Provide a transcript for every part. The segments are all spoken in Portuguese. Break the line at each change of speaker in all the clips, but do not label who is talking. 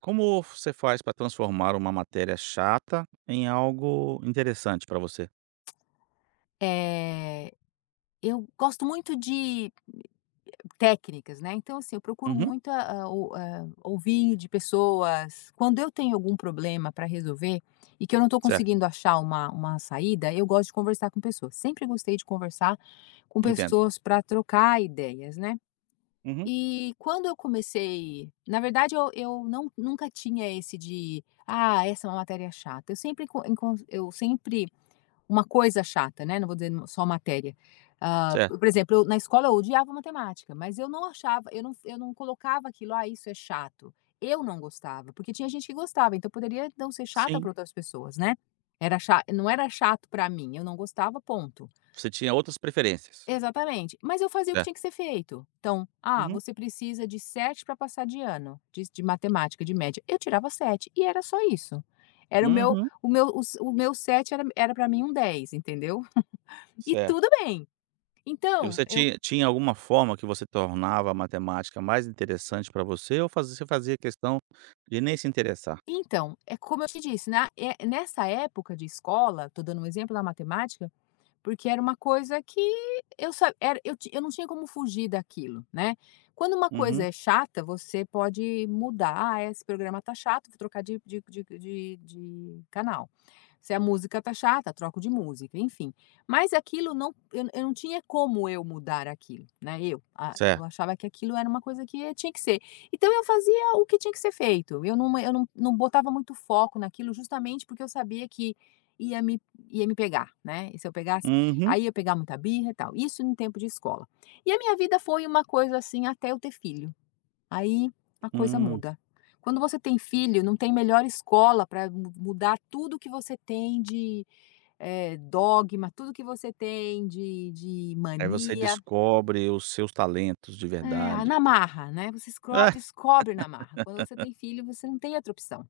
Como você faz para transformar uma matéria chata em algo interessante para você?
Eh, eu gosto muito de técnicas, né, então, assim, eu procuro
Uhum,
muito a o a ouvir de pessoas. Quando eu tenho algum problema para resolver e que eu não estou
certo,
conseguindo achar uma saída, eu gosto de conversar com pessoas. Sempre gostei de conversar com
entendo.
pessoas para trocar ideias, né.
Uhum,
E quando eu comecei, na verdade, eu nunca tinha esse de: "Ah, essa é uma matéria chata". Eu sempre encon encon eu sempre uma coisa chata, né, não vou dizer só matéria. Ah,
certo.
por exemplo, eu na escola eu odiava matemática, mas eu não achava eu não colocava aquilo: "Ah, isso é chato". Eu não gostava, porque tinha gente que gostava, então poderia não ser chata
Sim,
para outras pessoas, né. Era cha não era chato para mim, eu não gostava, ponto.
você tinha outras preferências,
Exatamente. Mas eu fazia o que tinha que
certo.
ser feito. Então: "Ah,
Uhum,
você precisa de 7 para passar de ano, de matemática, de média". Eu tirava 7 e era só isso. Era
uhum,
o meu 7 era para mim um 10, entendeu? E
certo.
tudo bem.
E
Então,
você
eu,
tinha alguma forma que você tornava a matemática mais interessante para você ou fazia você fazia questão de nem se interessar?
então, é como eu te disse, na nessa época de escola, estou dando um exemplo da matemática. Porque era uma coisa que eu sa era eu ti eu não tinha como fugir daquilo, né. Quando uma coisa
Uhum,
é chata, você pode mudar: "Ah, esse programa tá chato, vou trocar de canal". Se a música tá chata, troco de música, enfim. Mas aquilo não, eu não tinha como eu mudar aquilo, né, eu
certo.
achava que aquilo era uma coisa que tinha que ser. Então eu fazia o que tinha que ser feito, eu não não botava muito foco naquilo justamente porque eu sabia que ia me ia me pegar, né, e se eu pegasse,
Uhum,
aí eu pegava muita birra e tal, isso no tempo de escola. E a minha vida foi uma coisa assim até eu ter filho. Aí a coisa
hum.
muda. Quando você tem filho, não tem melhor escola para mudar tudo que você tem de dogma, tudo que você tem de
Aí você
mania.
descobre os seus talentos de
É,
verdade.
na marra, né?
É.
Descobre na marra. Quando você tem filho, você não tem outra opção.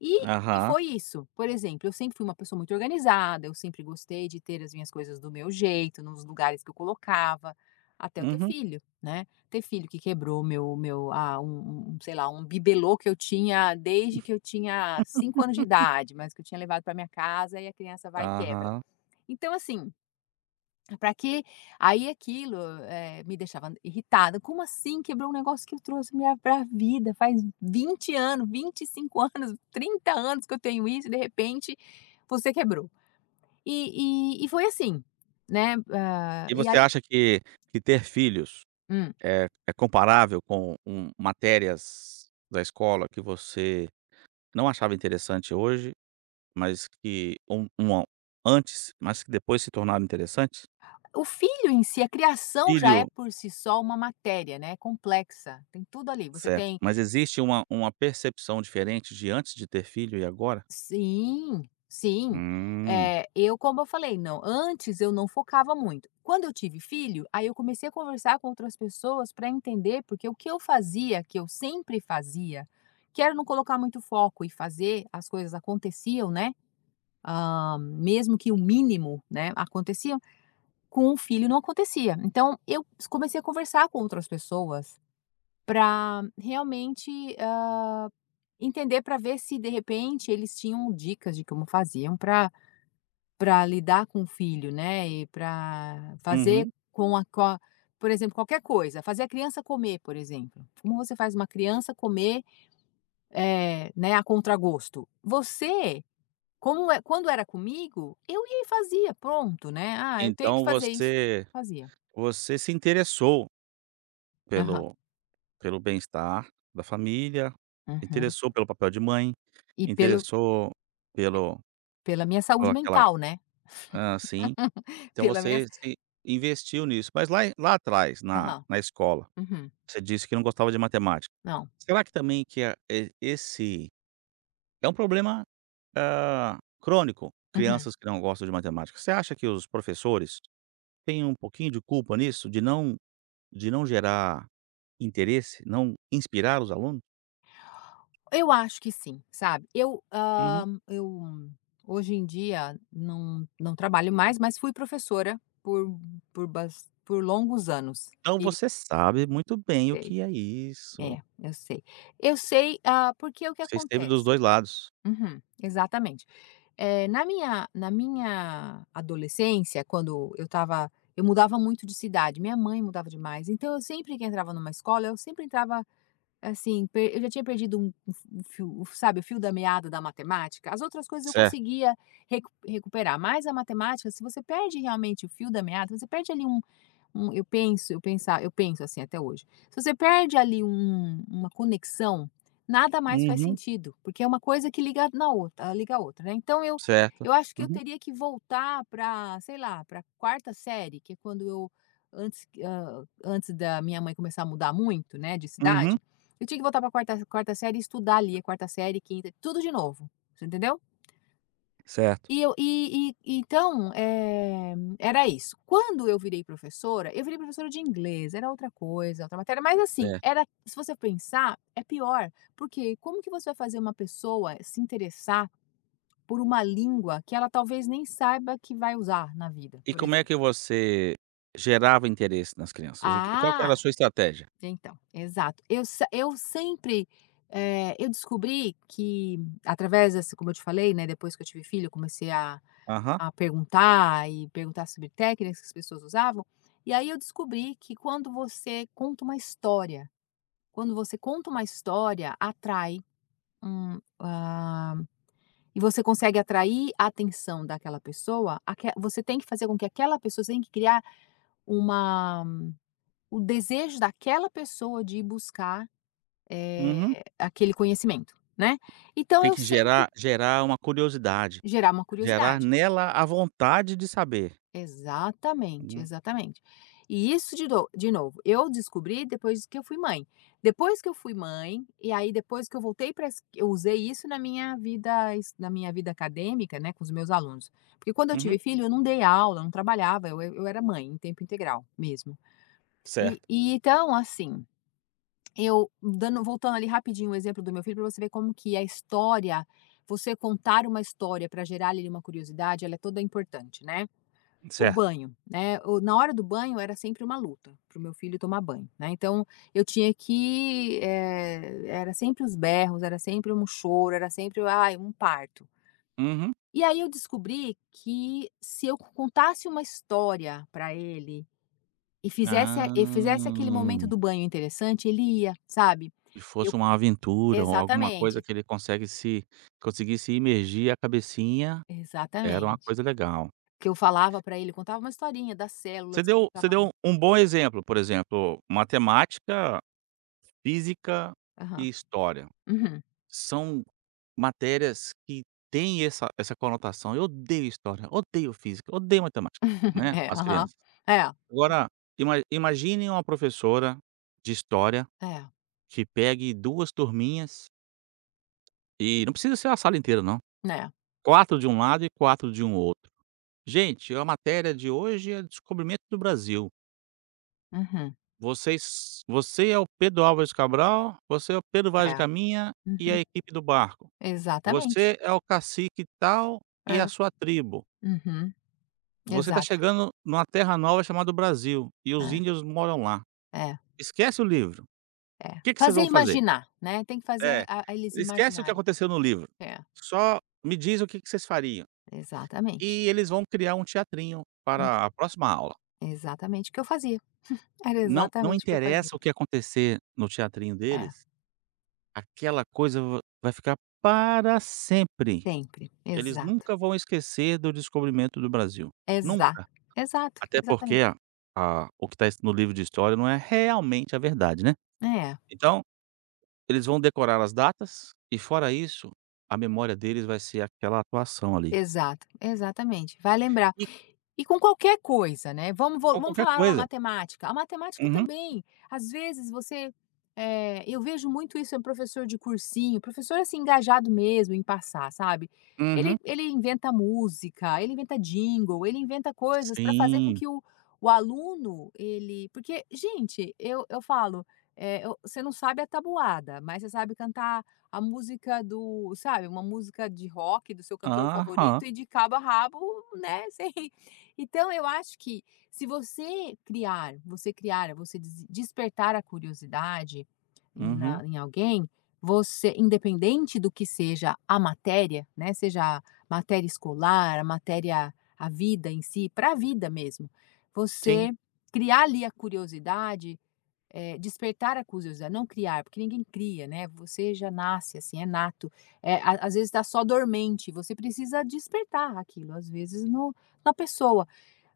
E
Aham.
foi isso. Por exemplo, eu sempre fui uma pessoa muito organizada, eu sempre gostei de ter as minhas coisas do meu jeito, nos lugares que eu colocava, até eu ter
Uhum.
filho, né. Ter filho que quebrou um sei lá, um bibelô que eu tinha desde que eu tinha 5 anos de idade, mas que eu tinha levado para minha casa e a criança vai e quebra.
Aham.
Então assim, para quê? Aí aquilo, me deixava irritada. Como assim quebrou um negócio que eu trouxe minha pra vida faz 20 anos, 25 anos, 30 anos que eu tenho isso e de repente você quebrou. E foi assim, né,
E
e
você
aí
acha que ter filhos
hum.
é comparável com um matérias da escola que você não achava interessante hoje, mas que um uma antes, mas que depois se tornaram interessantes?
O filho em si, a criação já é
Filho,
por si só uma matéria, né, complexa, tem tudo ali. Você
certo.
tem.
Mas existe uma percepção diferente de antes de ter filho e agora?
Sim, sim.
Hum.
É, eu como eu falei, não, antes eu não focava muito. Quando eu tive filho, aí eu comecei a conversar com outras pessoas para entender, porque o que eu fazia, que eu sempre fazia, que era não colocar muito foco e fazer as coisas aconteciam, né, mesmo que o mínimo, né, aconteciam, com o filho não acontecia. Então eu comecei a conversar com outras pessoas para realmente, ah, entender, para ver se, de repente, eles tinham dicas de como faziam para lidar com o filho, né, e para fazer
Uhum.
com a, por exemplo, qualquer coisa, fazer a criança comer, por exemplo. Como você faz uma criança comer, né, a contragosto? Você, como é, quando era comigo, eu ia e fazia, pronto, né. "Ah, eu tenho que
Então
fazer isso",
você
fazia.
você se interessou
Aham,
pelo pelo bem-estar da família,
uhum.
interessou pelo papel de mãe.
E pelo,
Interessou pelo
pela minha
por
saúde
aquela,
mental, né,
sim. Então
pela minha s,
você se investiu nisso. Mas lá atrás, na
aham,
na escola,
uhum.
você disse que não gostava de matemática.
Não,
Será que também que a e esse é um problema, crônico,
uhum.
crianças que não gostam de matemática. Você acha que os professores têm um pouquinho de culpa nisso, de não gerar interesse, não inspirar os alunos?
Eu acho que sim, sabe. Eu,
Uhum.
eu hoje em dia não trabalho mais, mas fui professora por bas por longos anos.
Então
E
você sabe muito bem o
sei.
que é isso.
É, eu sei. Eu sei, porque é o que
Você esteve dos
acontece.
2 lados.
Uhum, exatamente. Na minha adolescência, quando eu estava, eu mudava muito de cidade, minha mãe mudava demais, então eu sempre que entrava numa escola, eu sempre entrava assim, per eu já tinha perdido um fio, sabe, o fio da meada da matemática. As outras coisas eu conseguia recuperar, mas a matemática, se você perde realmente o fio da meada, você perde ali um, um, eu penso assim até hoje. Se você perde ali um, uma conexão, nada mais faz
Uhum,
sentido, porque é uma coisa que liga na outra, liga a outra, né. Então eu
certo.
eu acho que eu
Uhum,
teria que voltar para, sei lá, para quarta série, que é quando eu, antes, antes da minha mãe começar a mudar muito, né, de
uhum.
cidade, eu tinha que voltar para quarta série e estudar ali a 4 série, quinta, tudo de novo, você entendeu?
Certo.
E eu, e e então, era isso. Quando eu virei professora de inglês, era outra coisa, outra matéria, mas assim,
Certo.
era, se você pensar, é pior, porque como que você vai fazer uma pessoa se interessar por uma língua que ela talvez nem saiba que vai usar na vida,
E
por
como é que
exemplo?
você gerava interesse nas crianças? O que Qual que era a
Ah,
sua estratégia?
então, exato. Eu se eu sempre, eu descobri que através dessa, como eu te falei, né, depois que eu tive filho, eu comecei a
Aham,
A perguntar e perguntar sobre técnicas que as pessoas usavam. E aí eu descobri que quando você conta uma história, atrai um, e você consegue atrair a atenção daquela pessoa, você tem que fazer com que aquela pessoa, você tem que criar uma, o desejo daquela pessoa de ir buscar,
uhum.
aquele conhecimento, né? Então
Tem
eu
que
sempre
gerar uma curiosidade,
gerar uma
gerar
curiosidade.
nela a vontade de saber.
Exatamente,
Hum,
exatamente. E isso de do, de novo, eu descobri depois que eu fui mãe. Depois que eu fui mãe, e aí depois que eu voltei para, eu usei isso na minha vida es na minha vida acadêmica, né, com os meus alunos. Porque quando eu
uhum.
tive filho eu não dei aula, não trabalhava, eu era mãe em tempo integral mesmo. E
Certo,
e então assim, eu dando voltando ali rapidinho o exemplo do meu filho para você ver como que a história, você contar uma história para gerar ali uma curiosidade, ela é toda importante, né. O
certo.
banho, né, o na hora do banho era sempre uma luta para o meu filho tomar banho, né, então eu tinha que, era sempre os berros, era sempre um choro, era sempre, ai, um parto.
Uhum.
E aí eu descobri que se eu contasse uma história para ele e fizesse a
Ah,
e fizesse aquele momento do banho interessante, ele ia, sabe.
se
Eu,
fosse uma aventura ou alguma coisa
exatamente,
que ele consegue se conseguisse imergir a cabecinha, era uma
exatamente.
coisa legal.
Que eu falava para ele, contava uma historinha das
Você
células que
deu você
ficavam ali.
deu um bom exemplo, por exemplo, matemática, física
Aham.
e história.
Uhum.
São matérias que têm essa conotação. Eu odeio história, odeio física, odeio matemática, né,
É,
as
aham.
crianças.
É,
Agora, imagine uma professora de história
é.
que pegue 2 turminhas e não precisa ser a sala inteira não.
É,
4 de um lado e 4 de um outro. "Gente, a matéria de hoje é descobrimento do Brasil."
uhum,
Você é o Pedro Álvares Cabral, você é o Pedro Vaz de
é,
Caminha e a
uhum,
equipe do barco.
exatamente.
Você é o cacique tal e a
É,
sua tribo.
uhum,
Você está
exato.
chegando numa terra nova chamada Brasil e os
É,
índios moram lá.
é,
Esquece o livro. O
é.
que que vocês
Fazer
vão fazer?
imaginar, né, tem que fazer
É,
a eles
esquece o que
imaginarem.
aconteceu no livro.
É,
Só me diz o que que vocês fariam.
exatamente.
E eles vão criar um teatrinho
Hum,
para a próxima aula.
exatamente o que eu fazia, era
Não
exatamente o que eu fazia.
interessa o que acontecer no teatrinho
É,
deles. Aquela coisa va vai ficar para sempre.
sempre,
Eles
exato,
nunca vão esquecer do descobrimento do Brasil,
exa
nunca.
exato,
Até porque
exatamente.
a o que está no livro de história não é realmente a verdade, né.
É,
Então, eles vão decorar as datas e fora isso, a memória deles vai ser aquela atuação ali.
exato, exatamente, vai lembrar.
E
E com qualquer coisa, né, vamos, vo
com
vamos
qualquer
falar uma
coisa.
matemática, a matemática
Uhum,
também, às vezes você, eu vejo muito isso em professor de cursinho, professor, assim, engajado mesmo em passar, sabe.
uhum.
Ele inventa música, ele inventa jingle, ele inventa coisas para fazer com
Sim.
que o aluno, ele porque, gente, eu falo, eh, eu você não sabe a tabuada, mas você sabe cantar a música do, sabe, uma música de rock do seu cantor
Aham.
favorito e de cabo a rabo, né, sem, então eu acho que se você criar, você criar, você despertar a curiosidade em
Uhum.
na em alguém, você, independente do que seja a matéria, né, seja a matéria escolar, a matéria, a vida em si, para a vida mesmo,
Sim.
você criar ali a curiosidade, despertar a curiosidade, não criar, porque ninguém cria, né, você já nasce assim, é nato. Eh, a Às vezes está só dormente, você precisa despertar aquilo, às vezes no, na pessoa.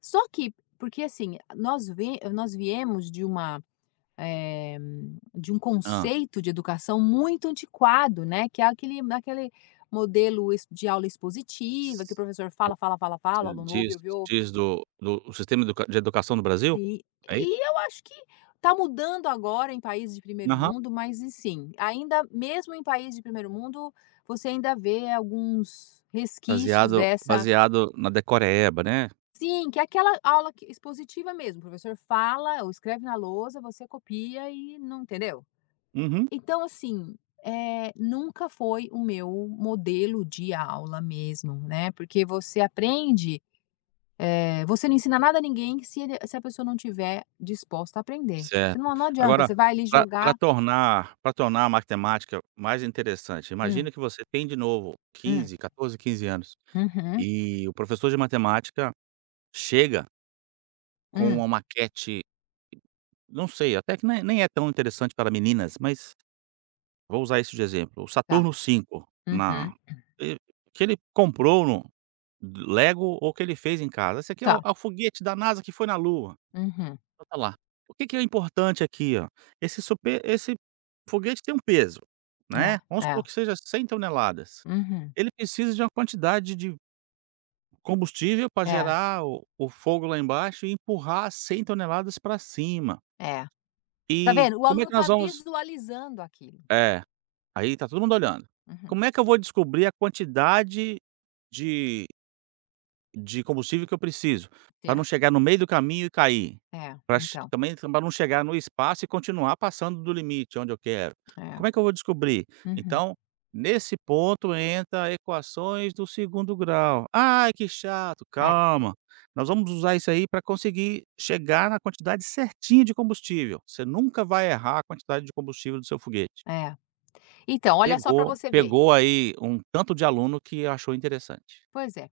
Só que, porque assim, nós vie nós viemos de uma, eh, de um
Hã.
conceito de educação muito antiquado, né, que é aquele modelo, ex de aula expositiva, que o
S
professor fala, fala, fala, fala, o
Você
aluno ouve,
diz
ouve, ouve.
diz do do o sistema educação do Brasil?
E
É isso?
e eu acho que está mudando agora em países de primeiro
Aham.
mundo, mas, e sim, ainda mesmo em países de primeiro mundo, você ainda vê alguns resquícios
Baseado
dessa.
baseado na decoreba, né.
Sim, que é aquela aula que expositiva mesmo, o professor fala ou escreve na lousa, você copia e não entendeu?
Uhum.
Então assim, nunca foi o meu modelo de aula mesmo, né, porque você aprende, você não ensina nada a ninguém se a pessoa não tiver disposta a aprender. Você
Certo.
não adianta,
Agora,
você vai ali jogar
para para tornar a matemática mais interessante,
hum,
imagina que você tem de novo
hum,
quinze 14, 15 anos,
uhum,
e o professor de matemática chega com
hum,
uma maquete, não sei, até que nem é tão interessante para meninas, mas vou usar isso de exemplo, o
tá,
Saturno cinco
uhum,
na e que ele comprou no Lego ou que ele fez em casa, "Esse aqui é o
tá,
é o foguete da NASA que foi na Lua."
uhum,
Bota lá. O que que é importante aqui, ó? Esse foguete tem um peso,
é,
né, vamos
é,
supor que seja 100 toneladas.
uhum,
Ele precisa de uma quantidade de combustível para
é,
gerar o fogo lá embaixo e empurrar 100 toneladas para cima.
é. Tá
E
vendo? O
como é
aluno
que nós
tá
vamos,
visualizando aquilo.
é, aí tá todo mundo olhando.
Uhum.
Como é que eu vou descobrir a quantidade de de combustível que eu preciso, para não
Certo.
chegar no meio do caminho e cair,
É,
para
então,
também para não chegar no espaço e continuar passando do limite onde eu quero.
é.
Como é que eu vou descobrir?
Uhum.
Então, nesse ponto entra equações do segundo grau. "Ai, que chato",
É,
calma, nós vamos usar isso aí para conseguir chegar na quantidade certinha de combustível, você nunca vai errar a quantidade de combustível do seu foguete.
é. Então, olha só para
Pegou
você ver.
pegou aí um tanto de aluno que achou interessante,
Pois é.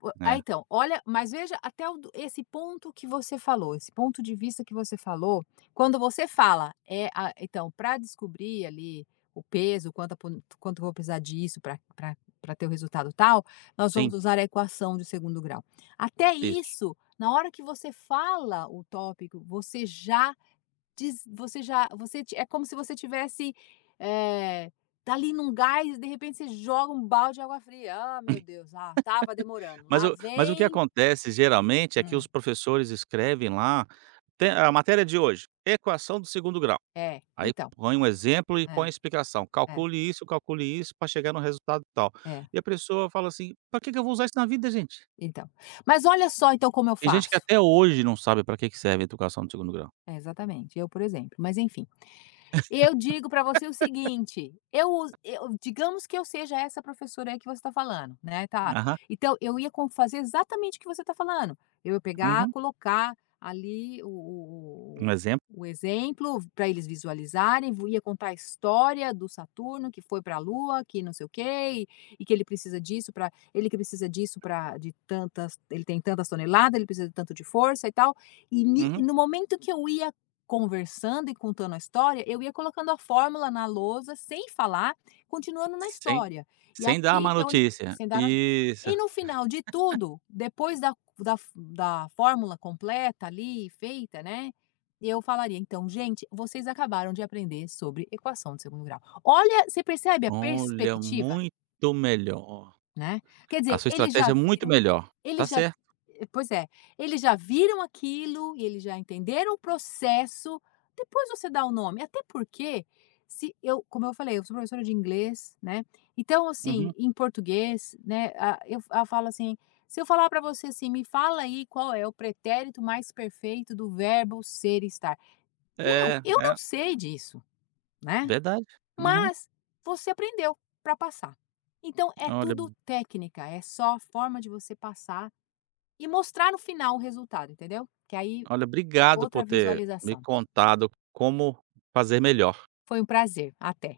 né.
Então, olha, mas veja até o do esse ponto que você falou, esse ponto de vista que você falou, quando você fala, é, ah, então, para descobrir ali o peso, quanto a po quanto eu vou precisar disso para, pra ter o resultado tal, nós vamos
Sim,
usar a equação de segundo grau. Até
isso.
isso, na hora que você fala o tópico, você já diz, você já, você ti é como se você tivesse, eh, tá ali num gás, e de repente você joga um balde de água fria. "Ah, meu Deus, ah, tava demorando.
Mas
Lá
o mas o que
vem"
acontece geralmente é que os
hum,
professores escrevem lá, tem a matéria de hoje, equação do segundo grau,
é,
aí
então,
põe um exemplo e põe
é,
a explicação,
é,
calcule isso para chegar no resultado tal.
é,
E a pessoa fala assim: "Para que que eu vou usar isso na vida, gente?".
então. Mas olha só então como eu
Tem gente que
faço.
até hoje não sabe para que que serve a educação do segundo grau.
É, exatamente, eu, por exemplo, mas enfim. Eu digo para você o seguinte, eu digamos que eu seja essa professora aí que você está falando, né, tá.
Aham,
Então eu ia com fazer exatamente o que você está falando. Eu ia pegar,
uhum,
colocar ali o
um
o o
exemplo,
exemplo para eles visualizarem, vo ia contar a história do Saturno que foi para a Lua, que não sei o quê, e que ele precisa disso para ele, que precisa disso para de tantas, ele tem tantas toneladas, ele precisa de tanto de força e tal. E ni
uhum,
e no momento que eu ia conversando e contando a história, eu ia colocando a fórmula na lousa, sem falar, continuando na
sem
história. E
sem dar
aqui,
uma
então, ele,
notícia.
sem dar nada.
Isso,
E no final de tudo, depois da fórmula completa ali, feita, né? Eu falaria, então, gente, vocês acabaram de aprender sobre equação de segundo grau. Olha, você percebe a
olha,
perspectiva?
muito melhor.
Né. Quer
A
dizer,
sua
eles já
estratégia é muito
viram,
melhor, tá
eles já,
certo,
pois é, eles já viram aquilo e eles já entenderam o processo, depois você dá o nome. Até porque, se eu, como eu falei, eu sou professora de inglês, né, então assim,
uhum.
em português, né, A eu falo assim, se eu falar para você assim: "Me fala aí qual é o pretérito mais perfeito do verbo ser e estar". Meu,
É,
eu não
é,
sei disso, né.
verdade. Uhum.
Mas você aprendeu para passar. Então é
Olha
tudo técnica, é só a forma de você passar e mostrar no final o resultado, entendeu? Que aí,
olha, obrigado
outra
por ter me
visualização.
contado como fazer melhor.
Foi um prazer. Até.